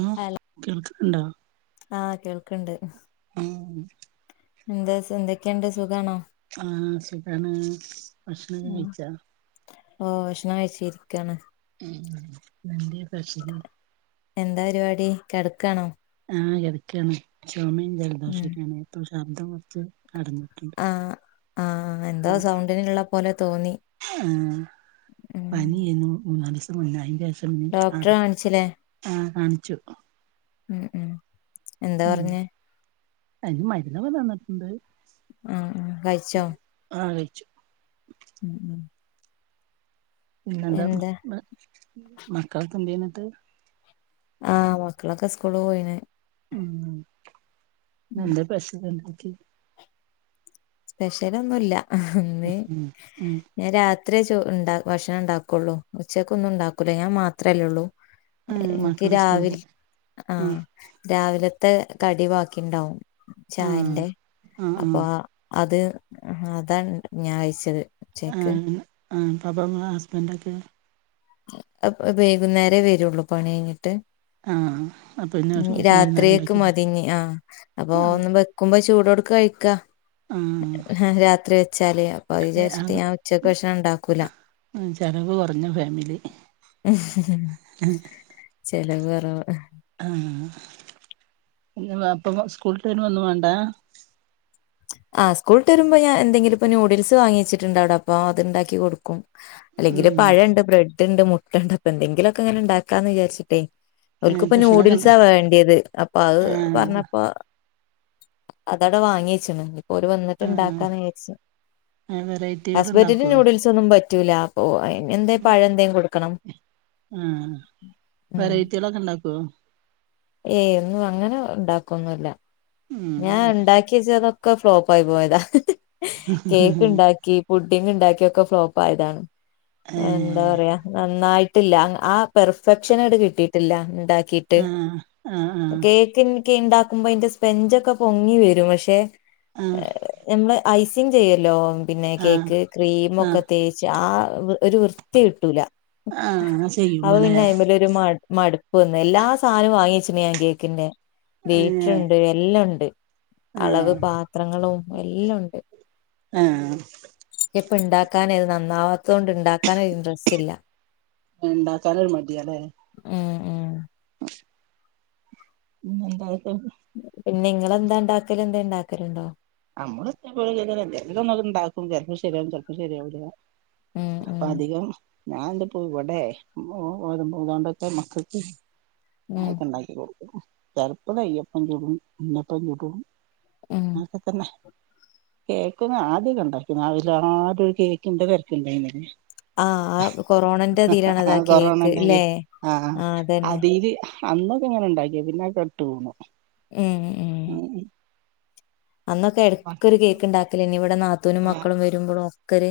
ആഹ് hello കേൾക്ക്ന്ന്ണ്ടാ ആഹ് കേൾക്കണ്ട് ആഹ് എന്താ എന്തൊക്കെയുണ്ട് സുഖമാണോ? ആഹ് സുഖാണ് ഭക്ഷനൊക്കെ കഴിച്ച ഓഹ് ഭഷ്ണം കഴച്ചിരിക്കാണ്. ഉം എന്തേ കയ്ച്ചത് എന്താ പരിപാടി കിടക്കാണോ ആഹ് കെടക്കാണ് ചുമയും ഉം ജലദോഷക്കാണ് ഇപ്പൊ ശബ്ദം കുറച്ച്. അടഞ്ഞിട്ടുണ്ട് ആഹ് ആഹ് എന്താ ആഹ് സൗണ്ടിനിള്ള പോലെ തോ ആഹ് ഉം പനിയാണു മൂന്നാലിസം മുന്നായി അതി അട ഡോക്ടറെ കാണിച്ചില്ലേ ആഹ് കാണിച്ചു. ഉം ഉം ന്താ പറഞ്ഞെ അതിന് മര്ന്നൊക്കെ തന്നിട്ടുണ്ട് ആഹ് ആഹ് കഴിച്ചോ ആഹ് ഉം ഉം പിന്നെന്താ എന്താ മക്കൾക്കെ എന്തിയ്യിന്നിട്ട് ആഹ് മക്കളൊക്കെ സ്കൂള് പോയിന്. ഉം എന്താ [unintelligible] സ്പെഷ്യലൊന്നുല്ല ഇന്ന് ഉം ഉം ഞാൻ രാ ഇത്രേ ചോർ ഉണ്ടാ ഭക്ഷണം ഉണ്ടാക്കയുള്ളൂ ഉച്ചക്ക് ഒന്നും ഉണ്ടാക്കൂല ഞാൻ മാത്രമല്ലേ ഉള്ളൂ ആഹ് എനിക്ക് മക്കള് സ്കൂൾ രാവിൽ പോ ആഹ് രാവിലെ ത്തെ കടിവാക്കിണ്ടാവും ആഹ് ചായന്റെ ആഹ് ആഹ് അപ്പൊ അത് അതാണ് ഞാൻ കയിച്ചത് ഉച്ചക്ക് ആഹ് അപ്പ മാ ഹസ്ബൻ്റൊക്കെയോ അ വൈകുന്നേരേ വരുള്ളൂ പണി കഴിഞ്ഞിട്ട്. ആ അപ്പം ഇന്ന് ഉം വൈകുന്നേരം രാത്രിയക്ക് ഉണ്ടാക്കിയത് മതിഞ്ഞി ആഹ് അപ്പൊ ആ ഒന്ന് വെക്കുമ്പോ ചൂടോട് കഴിക്കാ ആ രാത്രി വെച്ചാല് അപ്പൊത് വിചാരിച്ചിട്ട് ഞാൻ ഉച്ചക്ക് ഭക്ഷണം ഉണ്ടാക്കൂല. ഉം ചെലവ് കുറഞ്ഞുല്ലേ ചിലവ് കുറവാ അപ്പൊ സ്കൂളുട്ട് വരുമ്പോ ഒന്നും വേണ്ടാ ആഹ് സ്കൂളുട്ട് വരുമ്പോ ഞാ എന്തെങ്കിലും ഇപ്പൊ നൂഡിൽസ് വാങ്ങി വച്ചിട്ടുണ്ട് അപ്പ അത്ണ്ടാക്കി കൊടുക്കും അല്ലെങ്കില് ഉം പഴണ്ട്, ബ്രെഡ്ണ്ട്, മുട്ടണ്ട് അപ്പൊ എന്തെങ്കിലൊക്കെ ഇങ്ങനെ ണ്ടാക്കാന്ന് വിചാരിച്ചിട്ടേ ഓൽക്ക്പ്പൊ ഭക്ഷണൊക്കെ ഉണ്ട് ന്യൂഡിൽസാ വേണ്ടിയത്. അപ്പൊ അത് ആ പറഞ്ഞപ്പൊ അതട വാങ്ങിച്ചീണ്. ഓര് വന്നിട്ട്ണ്ടാക്കാന്ന് വിയാച്ച്. ആ വെറൈറ്റികൾ ഹസ്ബന്റ്ന് ഉണ്ടാക്കുവോ ന്യൂഡിൽസ് ഒന്നും പ റ്റുലാ പോയ എന്തേ പഴന്തേം കൊടുക്കണം. ആ ഉ വെറൈറ്റികളൊക്കെ ഉണ്ടാക്കുവോ ഏയ് ഒന്നും അങ്ങനെ ണ്ടാക്കൊന്നൂല്ല. ഞാൻ ഉം ണ്ടാക്കിയച്ചൊതൊ ക്കെ ഫ്ലോപ്പായി പോയതാ. കേക്ക് ണ്ടാക്കി, പുഡ്ഡിങ്ണ്ടാക്കി ഒക്കെ ഫ്ലോപ്പായതാണ്. ഏ എന്താ പറയാ നന്നായിട്ടില്ല. അങ്ങ് ആ പെർഫെക്ഷനങ്ങട്ട് കിട്ടിയിട്ടില്ല. ഉം ണ്ടാക്കീട്ട്. ആ ആ ആ കേക്ക് ന് ക്കെ ഉണ്ടാക്കുമ്പോ അയിന്റെ സ്പെഞ്ചൊക്കെ പൊങ്ങി വരും പക്ഷെ ആ നമ്മളെ ഐസിങ് ചെയ്യല്ലോ. പിന്നെ കേക്ക് ആ ക്രീമൊക്കെ തേച്ച് ആ വൃ ഒരു വൃത്തി കിട്ടൂല ആ ആ അപ്പൊ ചെയ്യുമ്പോല്ലേ പിന്നെ അയിമല് ഒരു മട് മടുപ്പ് വന്ന് എല്ലാ സാധനവും വാങ്ങി ച്ചനിയാൻ കേക്കിന്റെ ഏ ബീറ്റ്റ്ണ്ട് എല്ലാം ഉ ആ അളവ് പാത്രങ്ങളും എല്ലുണ്ട്. ആ എപ് പ്പ ഉണ്ടാക്കാന് അത് നന്നാവാത്തോ ണ്ട് ണ്ടാക്കന് ഒരു ഇന്ട്രസ്റ്റില്ല. ണ്ടാക്കാനൊരു മടിയാലെ ഉം ഉം ഉ [unintelligible] പിന്നെ ങ്ങളന്താ ണ്ടാക്കല്. എന്തേ ണ്ടാക്കലുണ്ടോ? അമ്മള് [unintelligible] എന്തേങ്കിലൊന്നത്ണ്ടാക്കും. ചെൽപ്പൊ ശരിയാവും. ചെൽപ്പൊ ശരിയാവൂലാ ഉം അപ്പൊ ഉം അധികം ഞാൻന്തപ്പൊ ഇവടെ [unintelligible] മക്കക്ക് ഉം അക്കെണ്ടാക്കികൊടുക്കും. ചെലപ്പം കൈയ്യപ്പം ചുടും, ഉണ്ണിയപ്പം ചുടും ഉം ആ കേക്കൊന്ന് ആദ്യക്കൊണ്ടാക്കിന് അവൽ ആദ്യരു കേക്കിന്റെ തെര്ക്കല്യേനൊ ആഹ്. ഹ ആ കൊറോണന്റെ ഇതിലാണത് അ ആ കൊറോണ കേക്ക് ണ്ടായി ല്ലേ? ആ ആഹ് അതന്നെ. അതീല് അന്നൊക്കെ ഇങ്ങനെ ഉണ്ടാക്കി പിന്നെ അഅ് കെട്ട് വീണു. ഉം ഉം അന്നൊക്കെ എട്ക്കൊര് കേക്ക് ണ്ടാക്കെലെനിവിടെ നാത്തൂനും മക്കളും വരുമ്പോഴും ഒക്കെര്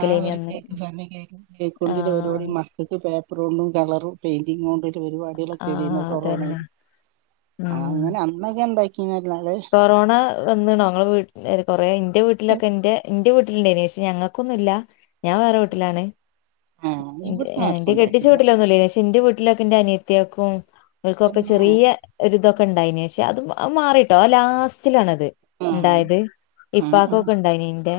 ആഹ ഒരു കേക്ക് സമയ കേക്ക് കേക്കൊണ്ടി [unintelligible] ആഹ് മക്കക്ക് പേ [unintelligible] കളറും, പെയിന്റിംങ്ങോണ്ട് പരിപാടികളൊക്കെ ആഹ് എഴുന്ന അതന്നെ. കൊറോണയില് ആ അങ്ങനെ ഉം. അന്നൊക്കെ ണ്ടാക്കി കൊറോണ വന്ന്ണൊ? ങ്ങളെ വീ കൊറെ ന്റെ വീട്ട്ലൊക്കെ ൻ്റെ വീട് ണ്ടേ നി പക്ഷെ ഞങ്ങൾക്കൊന്നുല്ലാ ഞാ വേറെ വീട്ടിലാണ്. ആഹ് ൻ്റെ ഇവിടന്ന് എ ആർക്കും എന്റെ കെട്ടിച്ച ഉണ്ടായിട്ടില്ല വീട്ടിലൊന്നുല്ലേനു പക്ഷെന്റെവീട് ലൊക്കെ ന്റെ അനിയത്തിയേക്കും ഓൽ കൊക്കെ തന്നെ ചെറിയ ഒര് തൊക്കെ ഉണ്ടായിനി. ഷേ അത് അ മാറിട്ട ട്ടോ ലാസ്റ്റിലാണത് ആഹ് ണ്ടായത്. ആഹ് ഇപ്പാക്കൊക്കെണ്ടായിനി ന്റെ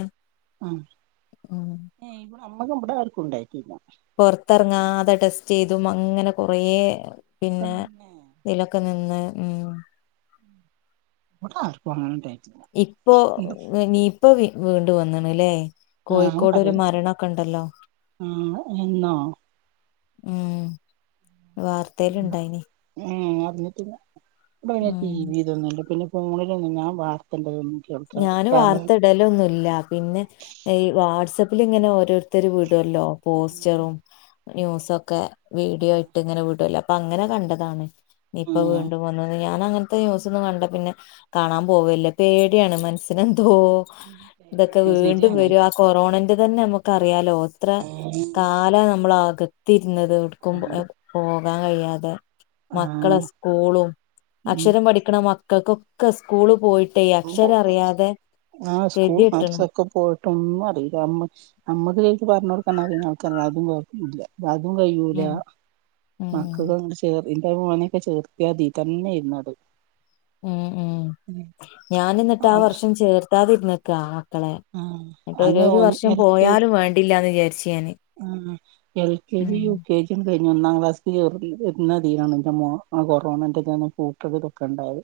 ഏ നമ്മക്ക്മ്മടെ ആർക്കും ഇണ്ടായിട്ടില്ല. പുൊറത്തറങ്ങാതെ ടെസ്റ്റൈതും അങ്ങനെ കൊറേ പിന്നെ തന്നെ ഇതിലൊക്കെ നിന്ന് മ് വടെ ആര്ക്കും അ [unintelligible] ഇപ്പൊ നീ ഇപ്പൊ വീ വീണ്ടു വന്ന്ണ് ലെ ആഹ് കോഴിക്കോട് ഒരു പറയ് മരണൊക്കെ ണ്ടല്ലോ ആഹ് എന്നോ ഉം വാർത്തേല് ഇണ്ടായിനി. ന്നിട്ട് വ. വടെ ടി വി തൊന്നില്ല. പിന്നെ ഫോണിലൊന്നും ഞാൻ ഞാന് വാർത്തള്ളേന്നു [unintelligible] വാർത്തയിടലൊന്നുല്ല. പിന്നെ ഇ വാട്സആപ്പിൽ ഇങ്ങനെ ഓരോരുത്തർ വിടുല്ലോ പോസ്റ്ററും ന്യൂസൊക്കെ വീഡിയോട്ട് ഇങ്ങനെ വീടോല്ലൊ അപ്പൊ അങ്ങനെ കണ്ടതാണ് നിപ്പ ആഹ് വീണ്ടും വന്നുന്ന് ഞാൻ അങ്ങൻത്തെ ന്യൂസൊന്നും കണ്ട പിന്നെ കാണാൻ പോവല്ല പേട്യാണ് മൻസ്സിന് തോ ഇതൊക്കെ വീണ്ടും ശരിയാണ് വരും ആ കൊറോണന്റതെന്നെമക്കറിയാലോ ത്ര ആഹ് കാല നമ്മള് അകത്തിരുന്നത് എടുക്കും പോകാൻ കയ്യാതെ മക്കളെ സ്കൂളും ഉം അക്ഷരം പഠിക്കിണ മക്കൾക്കൊക്കെ സ്കൂള് പോയിട്ടേ അക്ഷരം അറിയാതെ ആ സ്കൂൾ കെതിട്ട്ണ് [unintelligible] പൊ ട്ടൊന്നും അറീല്ല അമ്മ അമ്മക്ക് ശരിക്ക് പർഞ്ഞൊടുക്കാൻ അറീണ ആൾക്കാര അതും കൊയ്പ്പല്ല അതും കയ്യൂല ഉം ഉം മക്കൾ അങ്ങ ചേ ഇന്റെ മോനെക്കെ ചേർത്ത്യാതീ തന്ന്യാരുന്നു അത് ഉംഉം ഞാനിന്നിട്ട് ആ ആഹ് വർഷം ചേർത്താതിര്ന്നക്കാ കളെ ആഹ് എന്നിട്ട് അയിന് ഓരോരു വർഷം പോയാലും വേണ്ടില്ലാന്ന്ചാരി ഉം എൽ കെ ജി ഉം യു കെ ജി കഴി ഒന്നാം ക്ലാസ്ൽ ചെർന്നതിനാണ് ന്റെ മോ കൊറോണന്റെൊക്ക പൂട്ടൊക്കെ തൊക്കെ ഉണ്ടായത്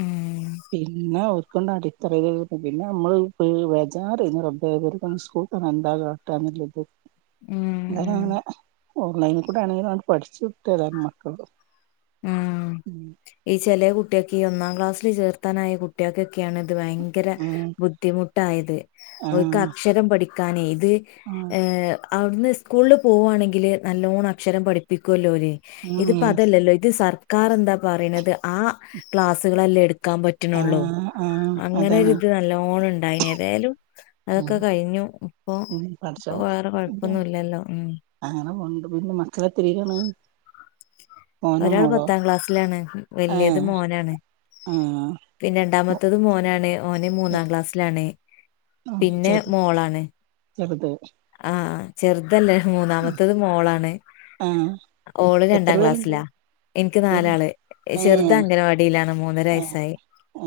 ഉം പിന്നെ ഒ അടിറ പിന്നെ നമ്മള് പ് ബേജാറാനി റബ്ബേ കൊല്ലം സ്കൂൾക് എന്താട് കാട്ടാ [unintelligible] ഉം ഇങ്ങനെ ഉം ആണേ ഓൺലൈനിൽ കൂടെ ആണെങ്കിലും പഠിച്ചു കിട്ടി മക്കൾ ഉം ഈ ചെല്ലേ കുട്ടിയൊക്കെ ഈ ഒന്നാം ക്ലാസ്സില് ചേർത്താനായ കുട്ടിയൊക്കെ ക്യാണ്ഭയങ്കര ഉം ബുദ്ധിമുട്ടായത് അവക്ക് ആഹ് അക്ഷരം പഠിക്കാനെ അത് ആഹ് എ അവിടുന്ന് സ്കൂളിൽ പോകുവാണെങ്കിൽ നല്ലവോണം അക്ഷരം പഠിപ്പിക്കുല്ലോ ഓല് ഉം ഇതിപ്പോ ഉം അതല്ലല്ലോ ഇത് സർക്കാർ എന്താ പറയുണത് ആ ക്ലാസ്സുകളെല്ലേ എടു ക്കാൻ പറ്റുള്ളൂ ആഹ് ആഹ് അങ്ങനെ ഒരു അതാണ് ഇത് നല്ലോണം ഉണ്ടായിന് ഏതായാലും ഉം അതൊക്കെ കഴിഞ്ഞു ഇപ്പൊ ഉം പഠച്ചോൻ വേറെ കൊഴപ്പൊന്നും ഇല്ലല്ലോ ഉം അങ്ങനെ പോണ്ട് പിന്നെ മക്കളെ [unintelligible] ഒരാൾ പത്താം ക്ലാസ്സിലാണ് വലിയത് ഏഹ് മോനാണ് ആഹ് പിന്നെ രണ്ടാമത്തതും മോനാണ് ഓന്ന് മൂന്നാം ക്ലാസ്സിലാണ് പിന്നെ ചെർ മോളാണ് ചെറുത് ആഹ ചെറുതല്ലേ മൂന്നാമത്തത് മോളാണ് ആഹ് ഓള് എത്ര രണ്ടാം പേരുണ്ട് ക്ലാസ്സിലാ എനിക്ക് എത്ര പേരുണ്ട് നാലാള് ഏഹ് ചെറുത് അംഗനവാടിയിലാണ് മൂന്നര വയസ്സായി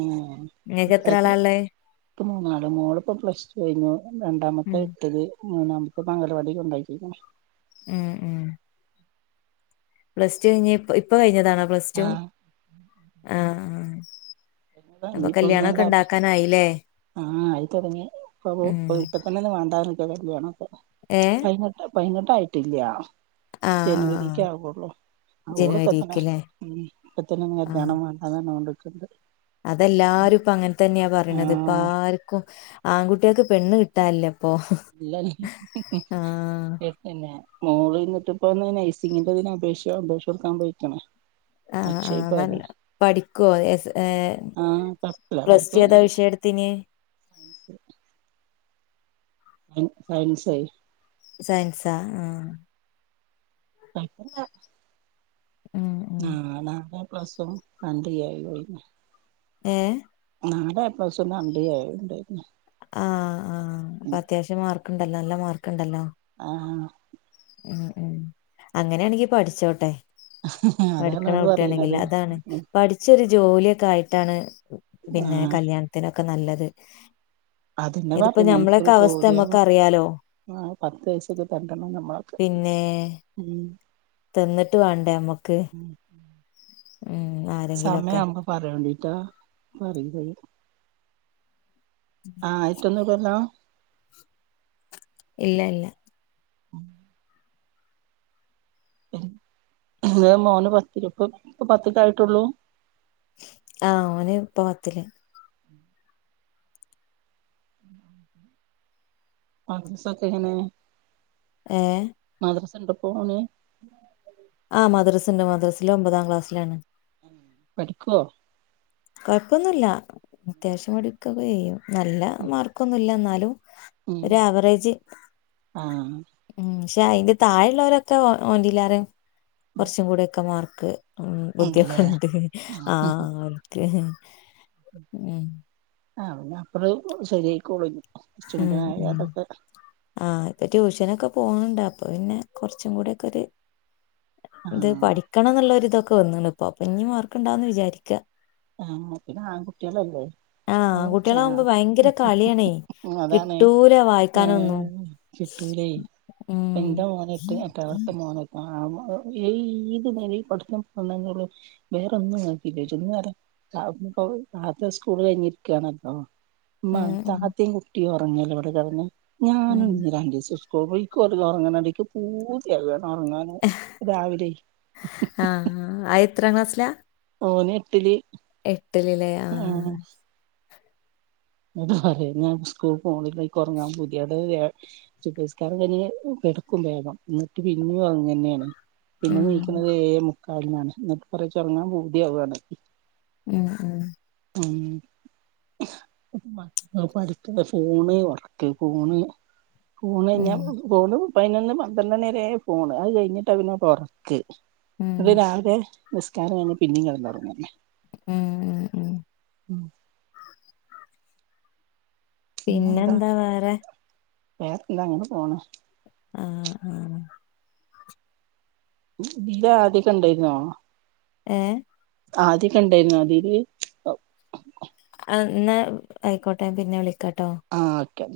ഉം നിങ്ങൾക്ക് എത്ര ആളാ ഉള്ളേ ഇക്ക്‌ മൂന്നാള് മോള ഇപ്പോ പ്ലസ് ടു കഴിഞ്ഞു രണ്ടാമത്തെ ഉം എട്ടില്ല് മൂന്നാമ ഇപ്പൊ പ്പോ അംഗൽവാടി കൊണ്ടാക്കിണ് ഉം ഉം പ്ലസ് ടു കഴിഞ്ഞ ഇ ഇപ്പൊ കഴിഞ്ഞതാണോ പ്ലസ് ടു ആഹ് ആ ആ അപ്പൊ കല്ല്യാണൊക്കെ ഉണ്ടാക്കാനായില്ലേ ആ ആയി തുടങ്ങി ഇപ്പ ഉം ഇപ്പ തന്നെ ഒന്ന് വണ്ടാന്ന് പറഞ്ഞക്ക കല്യാണൊക്കെ ഏ പൈയി പൈയിനെട്ട് ആയിട്ടില്ല ആ ആ ആ ജനുവരിക്ക് ആകുള്ളൂ ഓള് പത്തന ജനുവരിക്ക്ല്ലേ മ്മ് ഇപ്പത്തന ആ കല്യാണം വേണ്ടാന്ന് പറഞ്ഞുണ്ട് അതെല്ലാരും ഇപ്പ അങ്ങനെ തന്നെയാ പറിണത് ഇപ്പ ആഹ് ആർക്കും ആൺകുട്ടി ട്ടിക്ക് പെണ് കിട്ടാനില്ല ഇപ്പൊ ആഹ് ഇല്ലല്ലേ പിന്നെ മോള് ഇന്നിട്ട് പ്പോന്ന് നൈസിങ്ങിന്റെ അപേക്ഷ അപേക്ഷ കൊടുക്കാൻ പയിക്ണ് ആ ആഹ നല്ല പഠിക്കോ എ ആഹ് കൊഴപ്പല്ല പ്ലസ് പഠിക്കുകയും ടുഏതാ വിഷയം എട ത്തിനിയെ [unintelligible] സയൻസ് സയൻസാ ആ കുഴപ്പല്ല ഉം ഉം ആഹ് നാല് എ പ്പ്ലസും രണ്ട് എയും എനി ഏഹ് നാല് എ പ്ലസും രണ്ട് എയും ഉണ്ടയിനി ആഹ് ആഹ് അപ്പൊ അത്യാവശ്യം മാർക്കുണ്ടല്ലോ നല്ല മാർക്ക് ണ്ടല്ലോ ആഹ് ഉം ഉം അങ്ങനെണെങ്കി പഠിച്ചോട്ടെ ആഹ് അതാണ് പഠിക്കണ അവള് പറയണത് കുട്ടിയാണെങ്കില് അതാണ് പഠിച്ചൊരു ജോലിയൊക്കെ ആയിട്ടാണ് പിന്നെ ആഹ് കല്യാണത്തിനൊക്കെ നല്ലത് അതന്നെ ഇതിപ്പോ പറിണേ ക്കൊരു ഞമ്മളൊക്കെ അവസ്ഥ ജോലിയാവ നമ്മക്ക് അറിയാലോ ആഹ് പത്ത് വയസൊക്ക്‌ കണ്ടണം നമ്മള് പിന്നേ തിന്നിട്ട് വേണ്ടേ നമ്മക്ക് ഉം ആരെങ്കിലൊക്കെ സമയാവുമ്പം പറയോണ്ടീട്ടോ ഇൻക്കറീലത് ആയിറ്റൊന്നുല്ലല്ലൊ ഇല്ല ഇല്ല എളേ മോന് പത്തില് പ്പം പ്പം പത്ത്ക്കായിട്ടൊള്ളു ആ ഓന് ഇപ്പ പത്തില് മദ്രസൊക്കെങ്ങനെ ഏ മദ്രസ്ണ്ടോ പ്പോന് ആ മദ്രസ്ണ്ട് മദ്രസ് ല് ഒമ്പതാം ക്ലാസ്സിലാണ് പഠിക്കോ കൊയപ്പൊന്നുല്ല അത്യാവശ്യം പഠിക്ക്യോക്കെ ചെയ്യും നല്ല മാർക്കൊന്നുല്ല ന്നാലും ഉം ഒരാവറേജ് ആഹ് ഉം ക്ഷെ അയ്ന്റെ താഴെള്ളോരൊക്കെ ഓന്റിലേറെം കൊർച്ചും കൂടി ഒക്കെ മാർക്ക് ഉം ഉണ്ട്ല്ലേ ബുദ്ധിയൊക്കെണ്ട് ആ ഓൽക്ക് ഉം ആ പിന്നെ അപ്പളും ശെരിയായിക്കോളുംഞ്ഞി ഉം ഉം ആ ഇപ്പൊ ട്യൂഷനൊക്കെ പോണ്ണ്ട് അ അപ്പൊ പിന്നെ കൊർച്ചും കൂടിയൊക്കൊരു ത് ആഹ് പഠിക്കണം ന്ന്ള്ളൊര്തൊക്കെ പ്പൊ വന്ന്ണ്പ്പം ഞ്ഞി മാർക്ക്ണ്ടാവും ന്ന് വിചാരിക്ക ആ പിന്നെ ആൺകുട്ട്യാളല്ലേ ആ അപ്പൊ കൊർച്ചാ ആൺകുട്ടികളാവുമ്പോ ഭയങ്കര കളിയാണേ ഉം അതാണെ കിട്ടൂല വായിക്കാനൊന്നും ഉം കിട്ടൂലേ എന്താ ഉം. ഓനായിട്ട് എട്ടാം ക്ലാസ്സ്‌ത്തെ മോന ആ മോ അ ഈ ഏത് നേരം പട്ത്തം [unintelligible] വേറൊന്നും ഇങ്ങക്കില്ലേ ചോയ്ച്ചും [unintelligible] [unintelligible] താത്ത സ്കൂള് കഴിഞ്ഞിരിക്ക്യാണ പ്പം മ്മ ഉം ഉം താത്തിം കുട്ടിയിം ഒ ർങ്ങല്ലെ ഇവടെ കെട്ന്ന് ഉം. ഞാനും ഞ്ഞി രണ്ടീസം സ്കൂള് പോയി ക്ക് ഓലൊർങ്ണണ്ട് ക്ക് പൂത്യാകാണ് ഒർങ്ങാന് രാവിലെ ത്രാം ക്ലാസിലാ ഓന് എട്ടില് എട്ടില് ല്ലേ ആഹ് അതുപോലെ ഞാൻ സ്കൂൾ പോണില്ല ഇക്ക് ഉറങ്ങാൻ പൂതിയാത് ഏ സുബ്ഹ്സ്കാരം കയ്ഞ്ഞു കിടക്കും വേഗം ന്നിട്ട് പിന്നിം ഒർങ്ങന്നെണ് പിന്നെ ഉം ണീക്ന്നത് ഏഴേ മുക്കാലിനാണ് ന്നട്ട് പറയാ ച് ഉറങ്ങാൻ പൂതിയാവാണ് ഉം ഉം ഉം മക്കൾ പഠിക്കുന്നെ ഫോണെ ഉറക്കെ ഫോണ് ഊണ് ഉം കഴിഞ്ഞാ ഫോണ് പയ്നൊന്ന് പന്ത്രണ്ടണിരേ ഫോണ് അത് കഴിഞ്ഞിട്ടാ പിന്നെത ഉറക്ക് ഉം നട്ട് രാവിലെ നിസ്കാരം കഴിഞ്ഞ് പിന്നിം കിടന്നൊർങ്ങന്നെ ഉം ഉം ഉം ഉം പിന്നെന്താ വേറെ എന്ത അങ്ങനെ പോണ ആഹ് ആഹ് ഇതിലെ ആദ്യക്കെ ഇണ്ടായ്ന്നോ ഏ ആദ്യക്കെ ണ്ടായിരുന്നു അതില് ഇന്നാ ആയ്ക്കോട്ടെ പിന്നെ വിളിക്കോട്ടോ ആഹ് ഓക്കെ